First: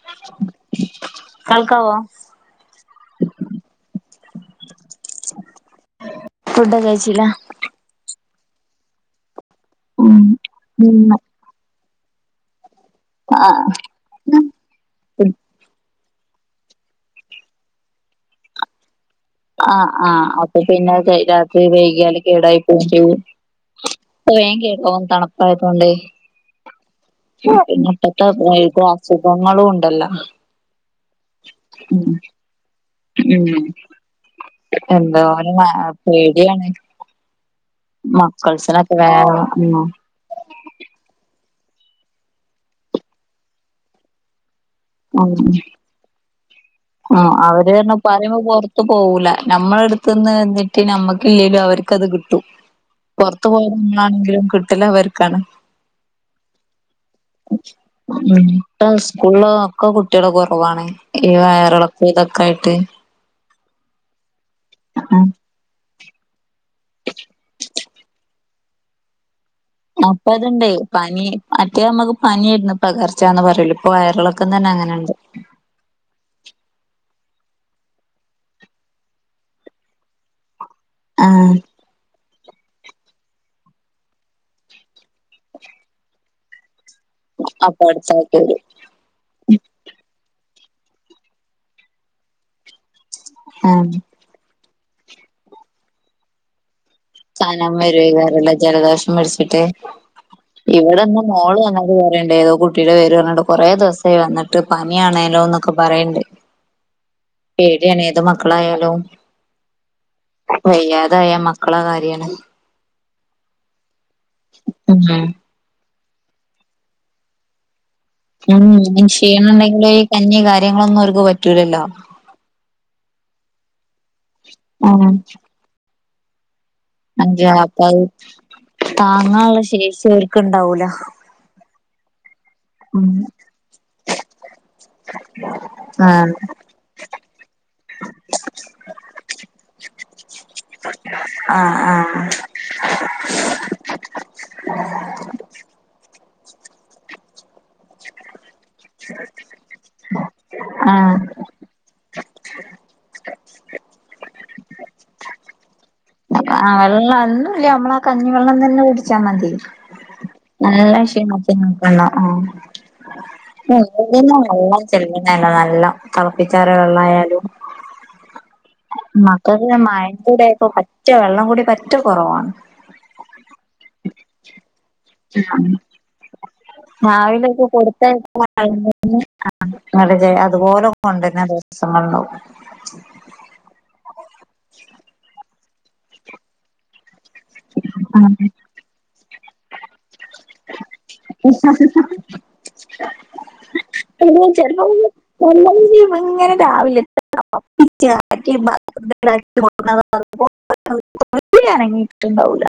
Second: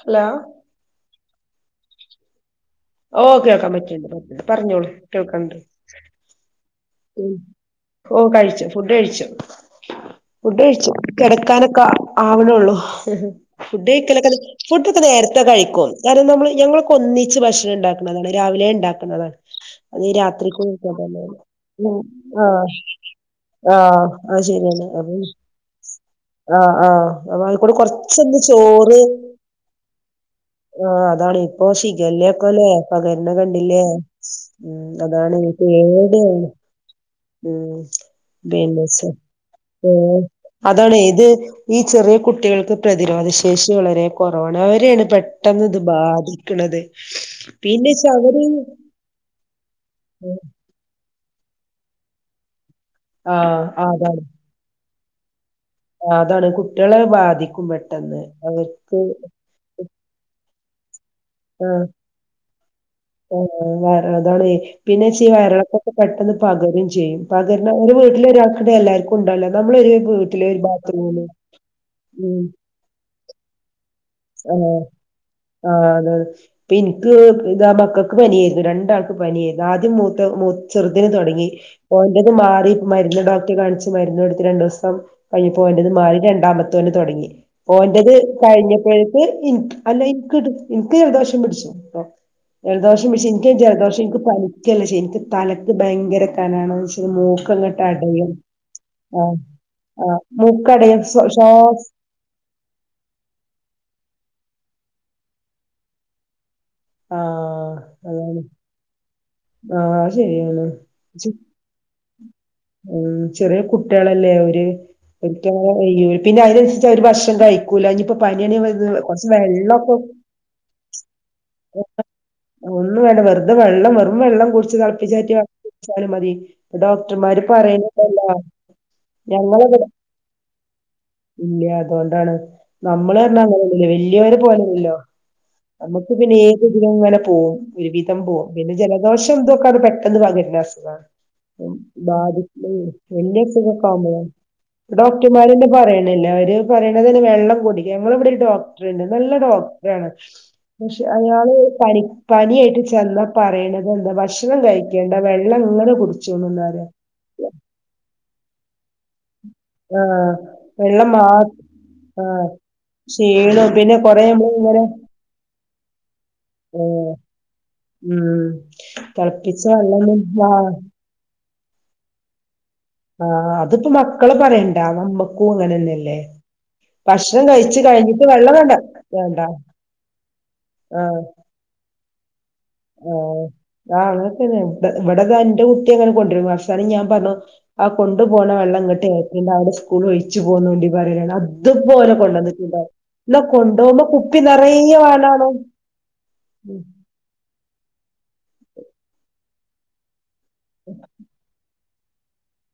Hello കാൾക്കാവോ? ഓ കേക്കാമ്പറ്റ്ണ്ട്. പറഞ്ഞോളു. കേൾക്കണ്ട്. ഉം. ച്ചിലഹ് ഓ കഴിച്ച്. ഫുഡ് കഴിച്ച്. ഫുഡ് കഴിച്ച്. ഉം കെടക്കാനൊക്ക ആ വ്ണെള്ളു. ഹ് ഹെ ആഹ് ഫുഡയ്ക്കലൊക്ക ഫുഡൊക്ക നേരത്ത കയിക്കും. [unintelligible] നമ്മ്ള് ഞങ്ങളൊക്കൊന്നിച്ച് ഭക്ഷണണ്ടാക്ക്ന്നതാണ്. രാവിലേ ണ്ടാ എന്നത്. ആഹ് അന്നീ ആഹ് അപ്പൊ രാത്രിക്കും പിന്നെ രാത്രി [unintelligible] ഉം. വൈകിയാല് കേടായി ആഹ് പോവും ചെയ്യും ആഹ്. ഇപ്പൊ അഅ് വേഗം ശരിയെന്നെ കേടാവും [unintelligible] തണുപ്പായതോണ്ടേ ആഹ് ആഹ് [unintelligible] പിന്നെ ഇപ്പത്തെ കൊർച്ച്‌ന്ന് ഇപ്പ ചോറ് അസുഖങ്ങളും ഉണ്ടല്ലോ ആഹ്. അതാണ്. ഇപ്പൊ ഉം ഷിഗല്ലെയൊക്കല്ലേ പകര്ന്ന ഉം കണ്ടില്ലേ? ഊം. അതാണ്. ആഹ് അ പേടിയാണ് ഊം മക്കൾസിനൊക്കെ വേഗം [unintelligible] ഉം ആ അതാണേത്‌? ഈ ചെറിയ കുട്ടികൾക്ക് പ്രതിരോധശേഷി വളരേ കൊറ വണ്. അവരേണ് പെട്ടെന്ന്ത് ബാധി ഉം. അവര് [unintelligible] പറീമ്പം പൊറത്ത് പോവൂല. ഞമ്മളട്‌ത്ത്ന്ന് നിറ്റ് നമ്മക് [unintelligible] ലു അവര്ക്കത് കിട്ടു. പൊറ്ത്ത് ആഹ് പോയാലും അതാണ് ന്നാണെങ്കിലും ക് ട്ട ലവര്ക്കാണ്. അതാണ് കുട്ടികളെ ബാധിക്കും പെട്ടെന്ന് ട്ട അവർക്ക് സ്കൂള ഒക്കെ കുട്ടിയാള്കുറ പോവാണ്. ആ ആ അതാണെ പിന്നെച്ച് വയർളക്ക പെട്ടെന്ന് പകരും ചെയ്യും പകരുന്ന ഒരു വീട്ടില ഒരാൾക്ക്ണ്ടായ എല്ലാവർക്കും ഉണ്ടാവ അപ്പ അത്ണ്ടായി പനി മറ്റേ നമ്മക്ക് പനിയായിരന്ന് പകർച്ചാന്ന്ന് പറയല് വയറിളക്കം ആഹ തന്നെ അങ്ങനെണ്ട് ആഹ അതാണ് പിനിക്ക് ഇതാ മക്കൾക്ക് പനിയായിരുന്നു. രണ്ടാൾക്ക് പനിയായിരുന്നു. ആദ്യം മൂത്ത മ ചെറുതിന് തുടങ്ങി ആഹ് പോന്റെ ഇത് മാറി മരുന്ന് ഡോക്ടറെ കാണിച്ച് മരുന്ന് എടുത്ത് രണ്ടു ദിവസം കഴിഞ്ഞ് പോകന്റ്ത് മാറി രണ്ടാമത്തെ തുടങ്ങി അപ്പൊ പോന്റത് അടുത്തായിട്ട് വരും കഴിഞ്ഞപ്പോഴേക്ക് ന്ക്ക് അല്ലന്ക്ക് എനിക്ക് ജലദോഷം പിടിച്ചു ജലദോഷം പിച്ചു എനിക്ക ആഹ് ജലദോഷം എനിക്ക് പനി ഒല്ലശക്ക് തലക്ക് ഭയങ്കര കനാണ്. ശെ കനം മൂക്കങ്ങട്ട് അടയും വരക്കാരാല്ലജലദോഷം ആഹ് പിടിച്ചിട്ട് ആഹ് മൂക്കടയും ഇവിടെന്നാ ശ്വാ മോള് ശ്വാസ് വന്നിട്ട് പറയേണ്ടേ ഏതോ കുട്ടിയുടെ പേര് പറഞ്ഞിട്ട് കുറേ ദിവസം എ വന്നിട്ട് പനിയാണേലോന്നൊക്കെ പറയണ്ടേ ആഹ് പേടിണ് ഏത് അതാണ് മക്കളായാലും ആഹ് ശരിയാണ് വയ്യാതായ മക്കളെ കാര്യാണ്. ഉംചെറിയ കുട്ടികളല്ലേ ഓര് ഉം ഒരിക്ക്യ ങ്ങനെ പിന്നെ അതിനനുസരിച്ച് അവര് ഭക്ഷണംകഴൂക്കുല അ പനിയൊക്കെ വെന്ന് ഉം കുറച്ച് ക്ഷീണം വെള്ള ഉണ്ടെങ്കില് ഈ കഞ്ഞി കാര്യങ്ങളൊന്നും അവർക്ക് പറ്റൂലല്ലോ ഒന്നും വേണ്ട വെറുതെ വെള്ളം വെറും വെള്ളം കുടിച്ച് ആഹ് തിളപ്പിച്ചാറ്റി കുടിച്ചാലും മതി. അഞ്ച ഡോക്ടർമാര് അപ്പ അത് പറയണണ്ടല്ലോ, താങ്ങാനുള്ള ശേഷി അവർക്ക് ഇണ്ടാവൂല. ഇല്ല അതുകൊണ്ടാണ് നമ്മള് റഞ്ഞ അങ്ങനെല്ലല്ലൊ വല്യവര് പോലല്ലല്ലോ. നമുക്ക് ആഹ് പിന്നെ ഏത്ദിനലും ഇങ്ങനെ പോവും ഒരുവിധം പോവും പിന്നെ ജലദോഷം ന്തൊക്കെ അ പെട്ടെന്ന് പകരം [unintelligible] സുഖം ആഹ് ആഹ് ബാധിച്ച് വലിയ സുഖക്കുമോം ഡോക്ടർമാര്ന്നെ പറയണില്ല അവര് പറയണതിന് വെള്ളം കുടിക്കുക ഞങ്ങള് എവിടെ ഡോ ടണ്ട് നല്ല ഡോക്ടറാണ് പക്ഷെ ആഹ് അയാള് പ പനിയാട്ട് ചെന്നാ പറയണത് എന്താ ഭക്ഷണം കഴിക്കേണ്ട വെള്ളങ്ങനെ കുടി വെള്ളം ഒന്നുംല്ല നമ്മള ആ കഞ്ഞിവെള്ളം തന്നെ കുടിച്ചാ മതി. ആഹ് നല്ല വെള്ളം മാ ക്ഷീണത്തിനാക്കാണ്ടാകും ആ ആഹ് [unintelligible] ക്ഷീണോം പിന്നെ കൊറേ നമ്മളിങ്ങനെ തിളപ്പിച്ചാറിയ ഏഹ് വെള്ളായാലും ഉം തിളപ്പിച്ച മക്കൾക്ക് മഴ വെള്ളൊന്നും കൂടെ ആ ആപ്പോ പറ്റ വെള്ളം കൂടി പറ്റെ കുറവാണ്. ആഹ അതിപ്പോ മക്കള് പറയണ്ടാ നമ്മക്കും അങ്ങനെന്നെയല്ലേ. രാവിലക്കെ കൊടുത്തായ്ച്ച വേണ്ട ആ അതുപോലെ കൊണ്ടുവര [unintelligible] ആ ആ അങ്ങനെ തന്നെ ഇ ഇവിടെതാ എന്റെ കുട്ടി അങ്ങനെ കൊണ്ടുവരും അവസാനം ഞാൻ പറഞ്ഞു ആ കൊണ്ടു ദിവസങ്ങളുണ്ടാവും പോണ വെള്ളം അങ്ങ്ട്ട് ഏറ്റണ്ട അവിടെ സ്കൂൾ ഒഴിച്ചു പോന്നോണ്ടി. പറയാണ് അതുപോലെ കൊണ്ടുവന്നിട്ടുണ്ടാവും പിന്നെ ചിലപ്പോ വാണാണും മുമ്പോ ഇങ്ങനെ രാവിലെ എ [unintelligible] ട്ട്ണ്ടാവൂല്ല.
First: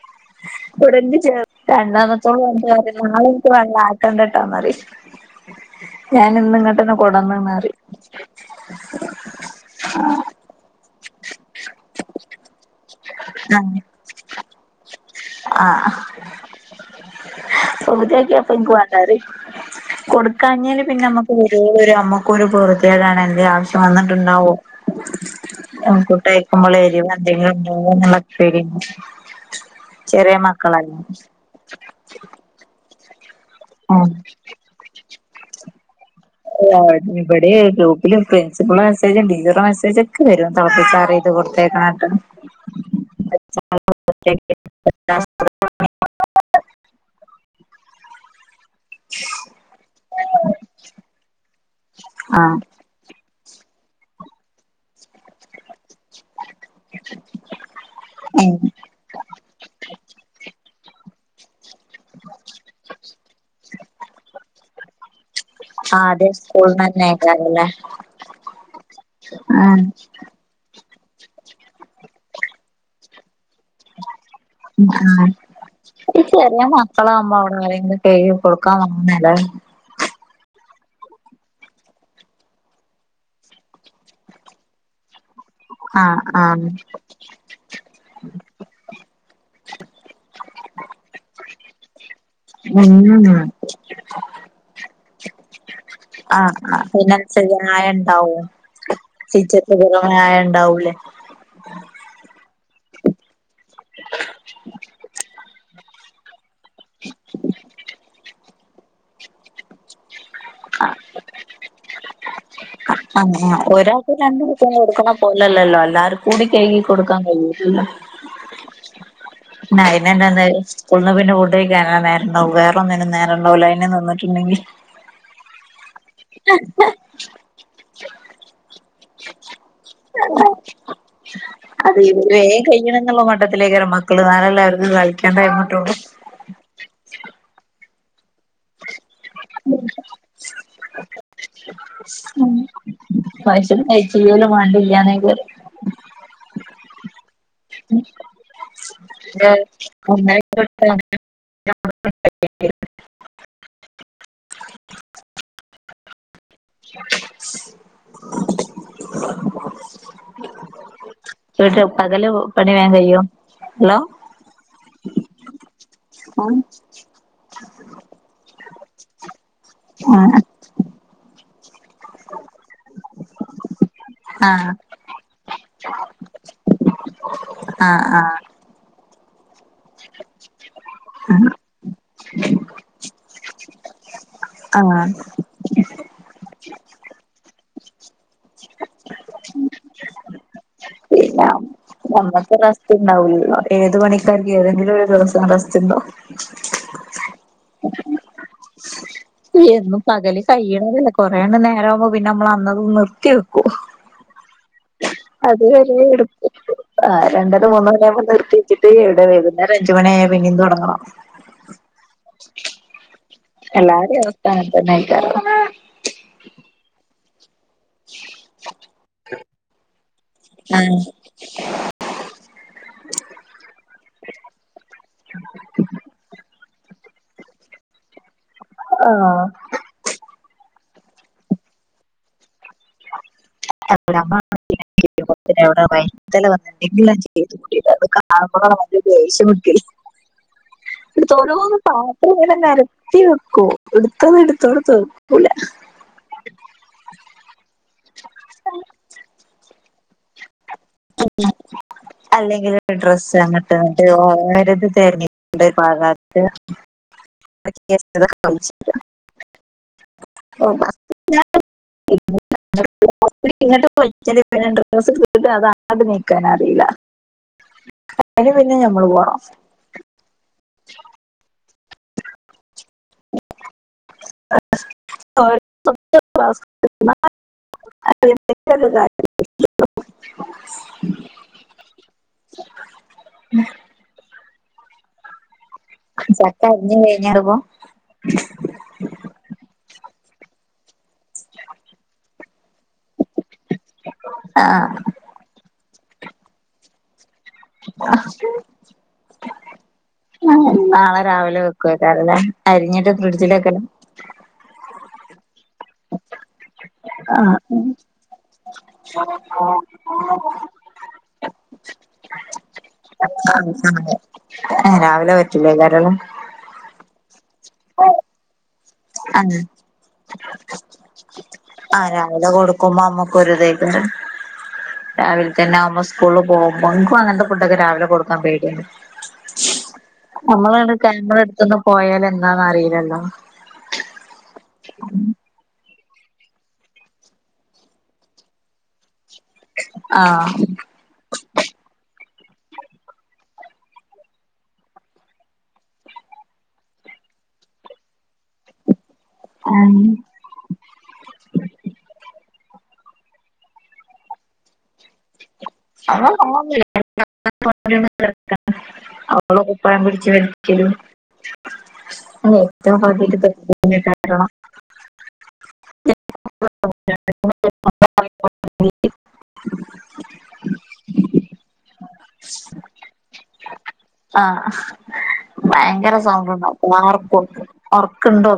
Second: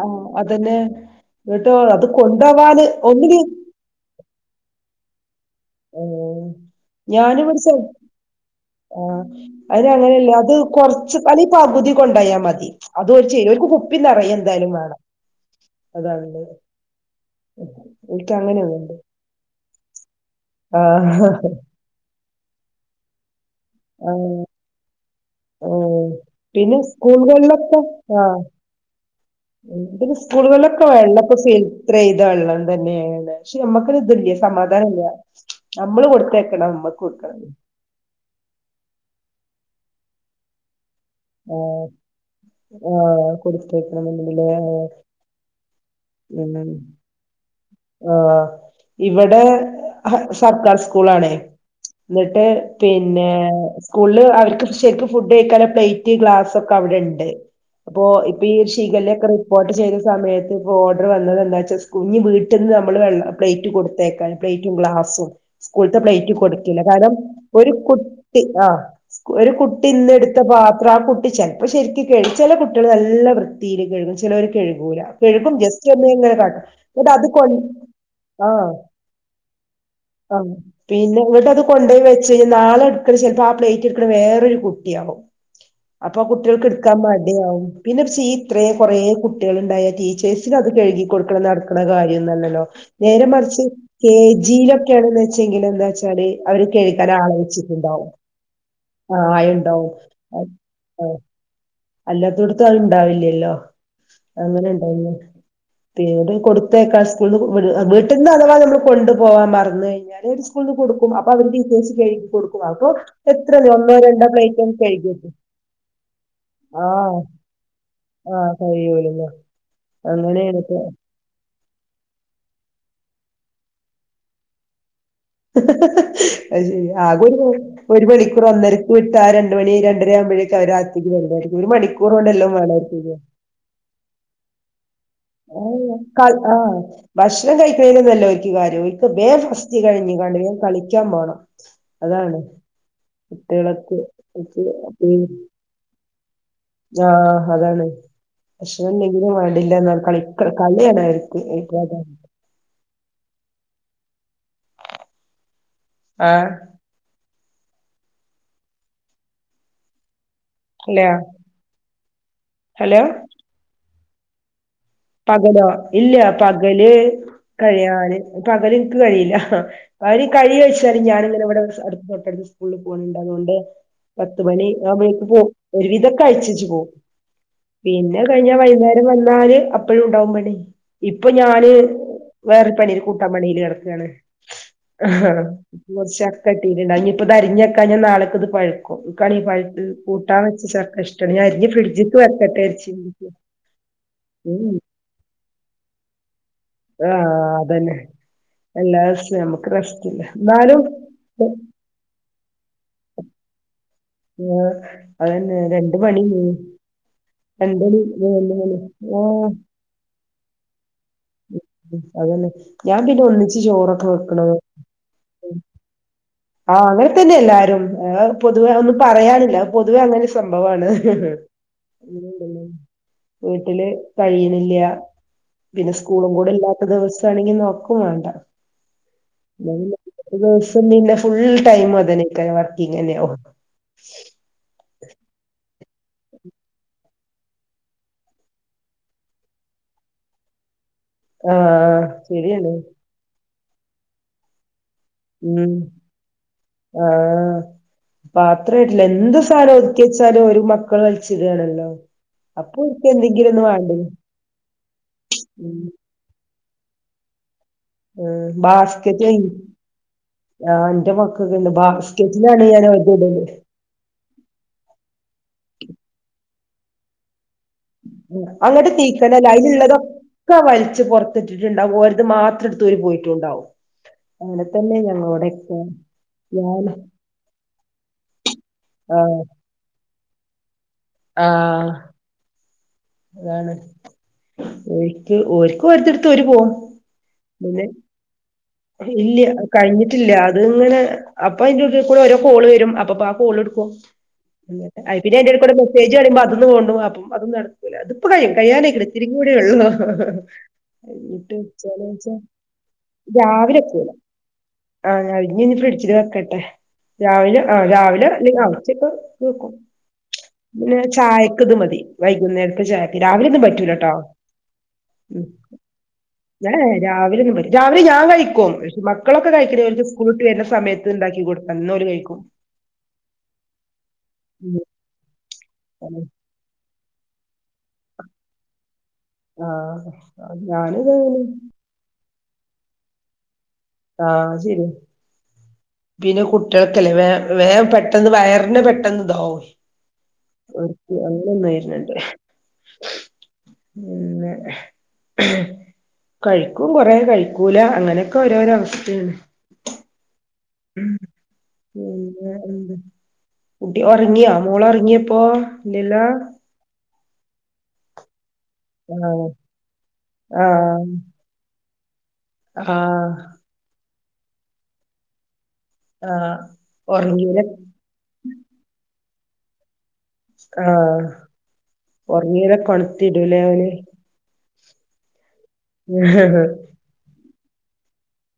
ആഹ് അതന്നെ ഉടനെ ഇന്നട്ടോ ചേർക്കണ്ട അത് എന്നത്തോളൂ എ കൊണ്ടോവാന് കാര്യം ഒന്നിന് നാളെനിക്ക് വ ആക്കണ്ട ന്നറിയും ഞാന ഏഹ് ഇന്ന് ഇങ്ങട്ടന്നെ കൊടന്ന്ക്ണ് പറയും ആ അയ്ന് അങ്ങനെയല്ലേ അത് കൊറച്ച് അല്ല പകുതി കൊണ്ടായാൽ മതി. അതൊ ചെലോല്ക്ക് കുപ്പി നിറയെ എന്തായാലും വേണം. ആ അതാണുള്ളത് ഓൽക്ക് കൊടുത്താപ്പോ എനിക്ക് അങ്ങനെയൊന്നുണ്ട് വണ്ടാറിം കൊടുക്കാഞ്ഞല് പിന്നെ നമ്മുക്ക് ഒരു അമ്മ ഒരു പൂർത്തിയടാണ് എന്റെ ആവശ്യം ആഹ് വന്നിട്ടുണ്ടാവോ ഉം. എകൂട്ട അക്കുമ്പോൾ പിന്നെ എരിവന്തെങ്കിലും ഉണ്ടാവ എന്നുള്ള എതി ചെറിയ സ്കൂളുകളിലൊക്കെ മക്കളല്ലേ വെള്ളമൊക്കെ ഫീൽത്ര ചെയ്ത വെള്ളം തന്നെയാണ് പക്ഷെ നമ്മക്കന് ഉം. ഇതല്ല സമാധാനം ഇല്ല നമ്മള് കൊടുത്തേക്കണം നമ്മക്ക് കൊടുക്കണം പ്രിൻസിപ്പളുടെ മെസേജും ടിച്ചറുടെ മെസേജ ഒക്കെ വരും തിളപ്പി... ഇത് ആ കൊടുത്തക്കണട്ട ആ കൊടുത്തേക്കണെന്നുണ്ടെങ്കില് ഉ ആഹ ഇവിടെ സർക്കാർ സ്കൂളാണേ എന്നിട്ട് ആഹ് പിന്നെ സ്കൂളില് അവർക്ക് ശരിക്കും ഫുഡ് കഴക്കാനുള്ള പ്ലേറ്റ് ഗ്ലാസ് അവിടെണ്ട് അപ്പോ ഇപ്പൊ ഈ ഷിഗലൊക്കെ റിപ്പോർട്ട് ചെയ്ത സമയത്ത് ഇപ്പോ ഓർഡർ വന്നത് എന്താ വെച്ചാ കുഞ്ഞ് വീട്ടിൽ നിന്ന് നമ്മള് വെള്ള പ്ലേറ്റ് കൊടുത്തേക്കാൻ പ്ലേറ്റും ഗലാസും സ്കൂളത്തെ ആദ്യം പ്ലേറ്റ് സ്കൂളിന്ന് കൊടുക്കില്ല കാരണം തന്നെയായിക്കാരല്ലേ ഒരു കുട്ടി ആ ഒരു ആഹ് കുട്ടി ഇന്ന എടുത്ത പാ അത്ര ആ കുട്ടി ചിലപ്പോ ശരിക്കക്ക് ചില കുട്ടികൾ നല്ല വൃത്തിയിൽ കഴുകും ചിലവർ കഴുകൂല കഴുകും ജസ്റ്റ് ഈ എങ്ങനെ ചെറിയ കാട്ടാം എന്നിട്ട് അത് മക്കളാകുമ്പോ കൊ അവിടെ ആരെങ്കിലും കഴുകി ആ കൊടുക്കാൻ വാങ്ങുന്നല്ലേ ആ പിന്നെ ഇങ്ങോട്ട് അത് കൊണ്ടപോയി വെച്ച് കഴിഞ്ഞാൽ നാളെ എടുക്കണ ചിലപ്പോ ആ പ്ലേറ്റ് എടുക്കണ വേറൊരു കുട്ടിയാാവും അപ്പൊ ആഹ് കുട്ടികൾക്ക് ആഹ് എടുക്കാൻ മടി ആകും പിന്നെ ഇത്ര കുറേ കുട്ടികൾുണ്ടായാൽ വിേസിൽ അത് കഴുകി കൊടുക്കണം നടുന്ന കാര്യം ല്ലോ നേരെ മറിച്ച് കെ ജിയിലൊക്കെണ വെച്ചെങ്ക എന്താ വെച്ചാല് ആഹ് അവര് കേ ആഹ് പിന്നെ ചായ വെച്ചിട്ടുണ്ടാവും ഉണ്ടാവും ആ ചിച്ചക്ക് ആയുണ്ടാവും പുറമെ ആയ ഉണ്ടാവൂലേ അല്ലാത്തോടത്ത അത് ഇണ്ടാവില്ലല്ലോ അങ്ങനെ ഇണ്ടാവില്ലേ പിന്നീട് കൊടുത്തേക്കാൾ സ്കൂളന്ന് വീട്ടിൽന്ന് അഥവാ നമ്മൾ കൊണ്ടു പോകവാൻ മറന്ന് കഴിഞ്ഞാൽ ഒരു സ്കൂളിന്ന് കൊടുക്കും അപ്പൊ അവര് ടീച്ചേഴസ് കഴുകി കൊടുക്കും അപ്പൊ എത്രല്ലോ ഒന്നോ രണ്ടോ പ്ലേയിറ്റ് ഒക്കെ കഴുകി വെക്കും പോല്ലല്ലല്ലോ എല്ലാരും കൂടി കഴുകി കൊടുക്കാൻ ആഹ് കഴിയട്ടല്ല ആഹ് കഴിയൂലല്ലേ എന്ന ഇന്ന എന്താന്ന അങ്ങനെയാണ് ഇപ്പൊ സ്കൂളന്ന് പിന്നെ ഓട്ടോയിൽ കയറാൻ നേരം ഉണ്ടാവും വറ.. ന നേരണ്ടാവല അെ നിന്നിട്ടുണ്ടെങ്കിൽ അ ശരി ആകൊ ഒരു ഒരു മണിക്കൂർ ഒന്നരക്ക് വിട്ട ആ രണ്ട് മണി രണ്ടര ആവുമ്പോഴേക്കെ അവത്തി അതെ വേ കൈണങ്ങള മട്ടത്തിലേക്ക മക്കള് ന ആ് ഭക്ഷണം കഴിക്കുന്ന നല്ലോ വേൻ ഫസ്റ്റ് കഴിഞ്ഞ ക വൻ കളിക്കാൻ പോകണം അതാണ് മനുഷ്യന് കുട്ടികളക്ക് അ കഴിച്ചില്ലേലും വേണ്ടില്ലാന്നേക്കാരം ആഹ് അതാണ് ഭക്ഷണം എന്തെങ്കിലും വേണ്ടില്ല നല്ല [inaudible] [inaudible] ആഹ് [unintelligible] അല്ല [unintelligible] പകല് പണി വേഗം ഹലോ കയ്യോ? ഹലോ പകലോ ഇല്ല ആഹ് പകല് കഴിയാന് പകല്നിക്ക് കഴിയില്ല അവര് കഴി വഴച്ചാ ഞാനിങ്ങനെ ഇവിടെ തൊട്ടടുത്ത് സ്കൂളിൽ പോണണ്ട് അതുകൊണ്ട് പത്ത് മണി ആഹ് ആവുമ്പഴേക്ക് പോവും. ഒരു വിധൊക്കെ അയച്ചച്ച് പോകും ആഹ് പിന്നെ കഴിഞ്ഞ ആഹ് വൈകുന്നേരം വന്നാല് അപ്പഴും ഉണ്ടാവും പണി. ഇപ്പൊ ഞാന് വേറെ പണീല് കൂട്ടാൻ പണീല് കെടക്കാണ് ആഹ് കുറച്ചക്കട്ടീട്ട്ണ്ട അതനിയിപ്പരിഞ്ഞക്കാന് നാളെ ഇത് പഴുക്കും. ഇക്കാണെ ഈ പഴുത്ത് കൂട്ടാൻ വെച്ച ചക്ക ഇഷ്ടാണ്. ഞാൻ പിന്നെ അരിഞ്ഞ് ഫ്രിഡ്ജ്ക്ക് നമ്മക്ക് വെക്കട്ടേചാരിച്ച് റെസ്റ്റ് ഇങ്ങനിരിക്കാ ഉണ്ടാവൂലല്ലോ ഏത് പണിക്കാർക്ക് ഏതെങ്കിലും ഒരു ദിവസം റെസ്റ്റ്ണ്ടോ ആഹ് അതന്നെ. എല്ലാ ദിവസ എന്നും പകല് കയ്യണതല്ല കൊറേ എണ്ണം നേരാവുമ്പോ പിന്നെ നമ്മൾ അന്നത് നിർത്തി വെക്കു. അതന്നെ രണ്ട് മണിയന്നെ ആഹ് രണ്ടര മൂന്ന് മണിയാമ്പോ നിർത്തിവെച്ചിട്ട് ഈടെ ആഹ് വൈന്നേരം അഞ്ച് മണിയായ പിന്നേം തൊടങ്ങണം അതന്നെ ഞാൻ പിന്നെ ഒന്നിച്ച് ചോറൊക്കെ എല്ലാരിം വെക്കണോ അവസ്ഥ അങ്ങനെ തന്നെ ആയിക്കാരം ആഹ് അങ്ങനെ തന്നെ എല്ലാരും പൊതുവെ ഒന്ന് പറയാനില്ല പൊതുവെ അങ്ങനെ സംഭവാണ്. വീട്ടില് കഴിയണില്ല. പിന്നെ സ്കൂളും കൂ ല്ലാത്ത ദിവസാണെങ്കി നോക്കും വേണ്ട. [inaudible] ആഹ് പിന്നെന്നാ ഫുൾ ടൈം അതന്നേക്കാരം വർക്കിങ്ങന്നെ ഔ അമ്മ [inaudible] ത്തി അവിടെ വൈതല വന്നിട്ടണ്ടെങ്കിലാം ചെയ്തത് കൂടി അത് കാ വല്ല ദേഷ്യം പിടിക്കല് എടുത്തോരോന്ന് ആഹ് പാത്രം മുഴുവൻ ശരിയാണ് നെരത്തി വെക്കു. എട്ത്തത് എടുത്തോട ഉം. ആഹ്. പാത്രൊട്ടില്ല എന്ത് സാനോ ക്കെച്ചാലും ഒരു മക്കൾ കളിച്ചതാണല്ലോ അല്ലെങ്കിലൊരു ഡ്രസ്സ് അങ്ങൻത്തെണ്ട് ഓളെയൊരിത് തര്ന്നിണ്ട് ഉം പാകാത്ത് ആഹ് ബാസ്ക്കറ്റ് ആഹ് ഇന്റെ മക്കൾക്ക്ണ്ട് ബാസ്ക്കറ്റിലാണ് ഞാൻ ഓൽത് ഇടല് [inaudible] [inaudible] അതാത് നീക്കാനറിയില്ല അങ്ങട്ട് തീക്കനലാ. അയ്ല്ള്ളതൊക്കെ വലിച്ച് പൊറത്തിട്ട്ട്ടുണ്ടാവും ഓരത് മാത്രം എട് പുത്തൂര് പോയിട്ടുണ്ടാവും. അങ്ങനെ തന്നെ ഞങ്ങളോടെക്കെ. ഞാന് [inaudible] ആഹ് ഉ അതാണ്. ഓരിക്ക് ഓരി ഓരതെട്ത്ത് ഓര് ചക്ക പോവും. അരിഞ്ഞു കഴിഞ്ഞപ്പോ പിന്നെ ഇല്ല കഴിഞ്ഞിട്ടില്ല. അത് ഇങ്ങനെ അപ്പ അതിന്റെടെ കൂടെ ഓരോ കോള് വരും അപ്പപ്പോ ആ കോളെടുക്കും. ആ അതീ പിന്നെ അയിന്റെടേക്കൂടെ മെസ്സേജ് കാണുമ്പോ അതൊന്ന് തോണ്ടും. അപ്പം അതും നടക്കൂല. ഇതിപ്പം കഴിയും കഴിയാനായിക്ക്ണ്. ഇത്തിരീം കൂടെയേ ഉള്ളു നാളെ രാവിലെ വെക്കുവോ കറല? അരിഞ്ഞിട്ട് ഫിഡജില് വെക്കലാ? ആ അരിഞ്ഞെനി ഫ്രിഡ്ജില് വെക്കട്ടെ രാവിലെ ആ രാവിലെ ഇനി ആ പൊലച്ചക്ക് വെക്കും പിന്നെ ചായക്കിത് മതി വൈകുന്നേരത്തെ ചായക്ക്. രാവിലെ ഒന്നും പറ്റൂലട്ടോ ആ രാവിലെ ഉം. പറ്റൂലേക്കാരല്ലേ ഇവിടെ രാവിലെ എന്നും വരും. രാവിലെ ഞാൻ കഴിക്കും ആ. മക്കളൊക്കെ കഴിക്കണ ഓൽക്ക് സ്കൂൾ വിട്ട് വരുന്ന സമയത്ത് ഇണ്ടാക്കി കൊടുത്താ ഇന്ന ആ ഓല് കഴിക്കും രാവിലെ കൊടുക്കുമ്പോ അമ്മക്കൊരിതേക്കണ്ട് രാവിൽ തന്നെ ആവുമ്പോ സ്കൂളിൽ പോകുമ്പോ ഇൻക്കു അങ്ങനത്തെ ഫുഡ്ഡൊക്കെ രാവിലെ കൊടുക്കാൻ പേടിയ്ണ്ട് ആഹ് നമ്മളാണ് ഞാനിത് കയ്മ്മളട്ത്ത്ന്ന് പോയാൽ എന്താന്നറിയില്ലല്ലോ ആഹ് ശരിയാ പിന്നെ കുട്ടികൾക്കല്ലേ വേ വേം പെട്ടെന്ന് വയറിന പെട്ടെന്ന് ഹാവു [inaudible] ആ അങ്ങനെൊന്നും വരുന്നുണ്ട്േ പിന്നെ കഴിക്കും കൊറേ കഴിക്കൂല അങ്ങനെയൊക്കെ ഓരോരോ അവസ്ഥേണ് ആം പിന്നെ കുട്ടി ഉറങ്ങിയോ മോളൊറങ്ങിയപ്പോൊ ആഹ് ആന്ന് [unintelligible] ആഹ് അവള കുപ്പായം പിടിച്ചു വരിക്കലും ആഹ് അ ഏറ്റവും ആഹ് [unintelligible] ആഹ ഒറങ്ങിലെ [unintelligible] ആഹ് ഉറങ്ങീലെ കൊണുത്തി ഇടൂലേ ഓന് ആഹ് ഭയങ്കര സന്തോഷാ ആർക്കും ഒർക്കുണ്ടോ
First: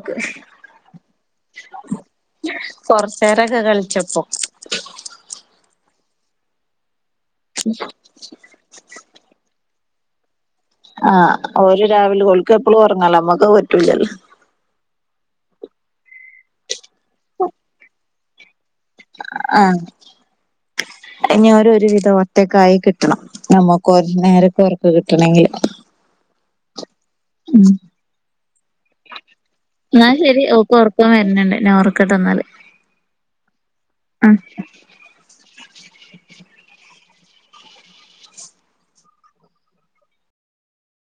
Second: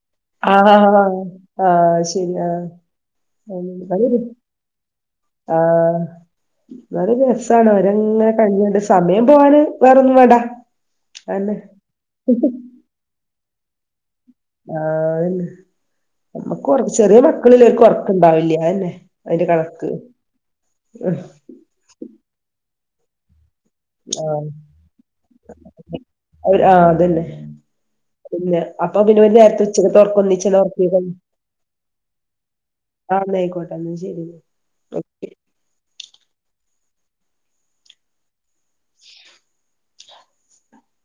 ആഹ് ആഹ് ആ ശരി ആ കൊറച്ചേരൊക്കെ ന്നാ ശരി കളിച്ചപ്പോ ആഹ ഇവടെ രസമാണ് അവരങ്ങനെ കഴിഞ്ഞണ്ട് സമയം പോവാാന് വേറൊന്നും വടാ ആഹ ഓര് രാവിലെ ഓളക്ക് എപ്പളും ഉറങ്ങാല നമ്മക്ക് അത് പറ്റൂലല്ലോ ആഹെ നമ്മക്ക് ചെറിയ മക്കളിലർക്ക് ഉറക്കുണ്ടാവില്ല അയെന്നെ ആഹ ഇനി ഓര് ഒരു വിധം ഒറ്റക്കായി കിട്ടണം നമ്മക്ക് ഒരു നേരക്ക ഉറക്ക കിട്ടണെങ്കില് അര് ആഹ അതന്നെ ഉം പിന്നെ അപ്പൊ പിന്നെ ഒര് നേരത്തെ ഉച്ചക്കത്തെ ഇന്നാ ഉർക്കം ശരി ഒന്നിച്ച ഓക്ക് ഒറക്കം ഒർങ്ങീകയിഞ് വര്ന്ണ്ട് ഞാൻ ഒറക്കട്ടെ ഇന്നാല് ആന്നയിക്കോട്ടെ ന്ന ശരി ഉം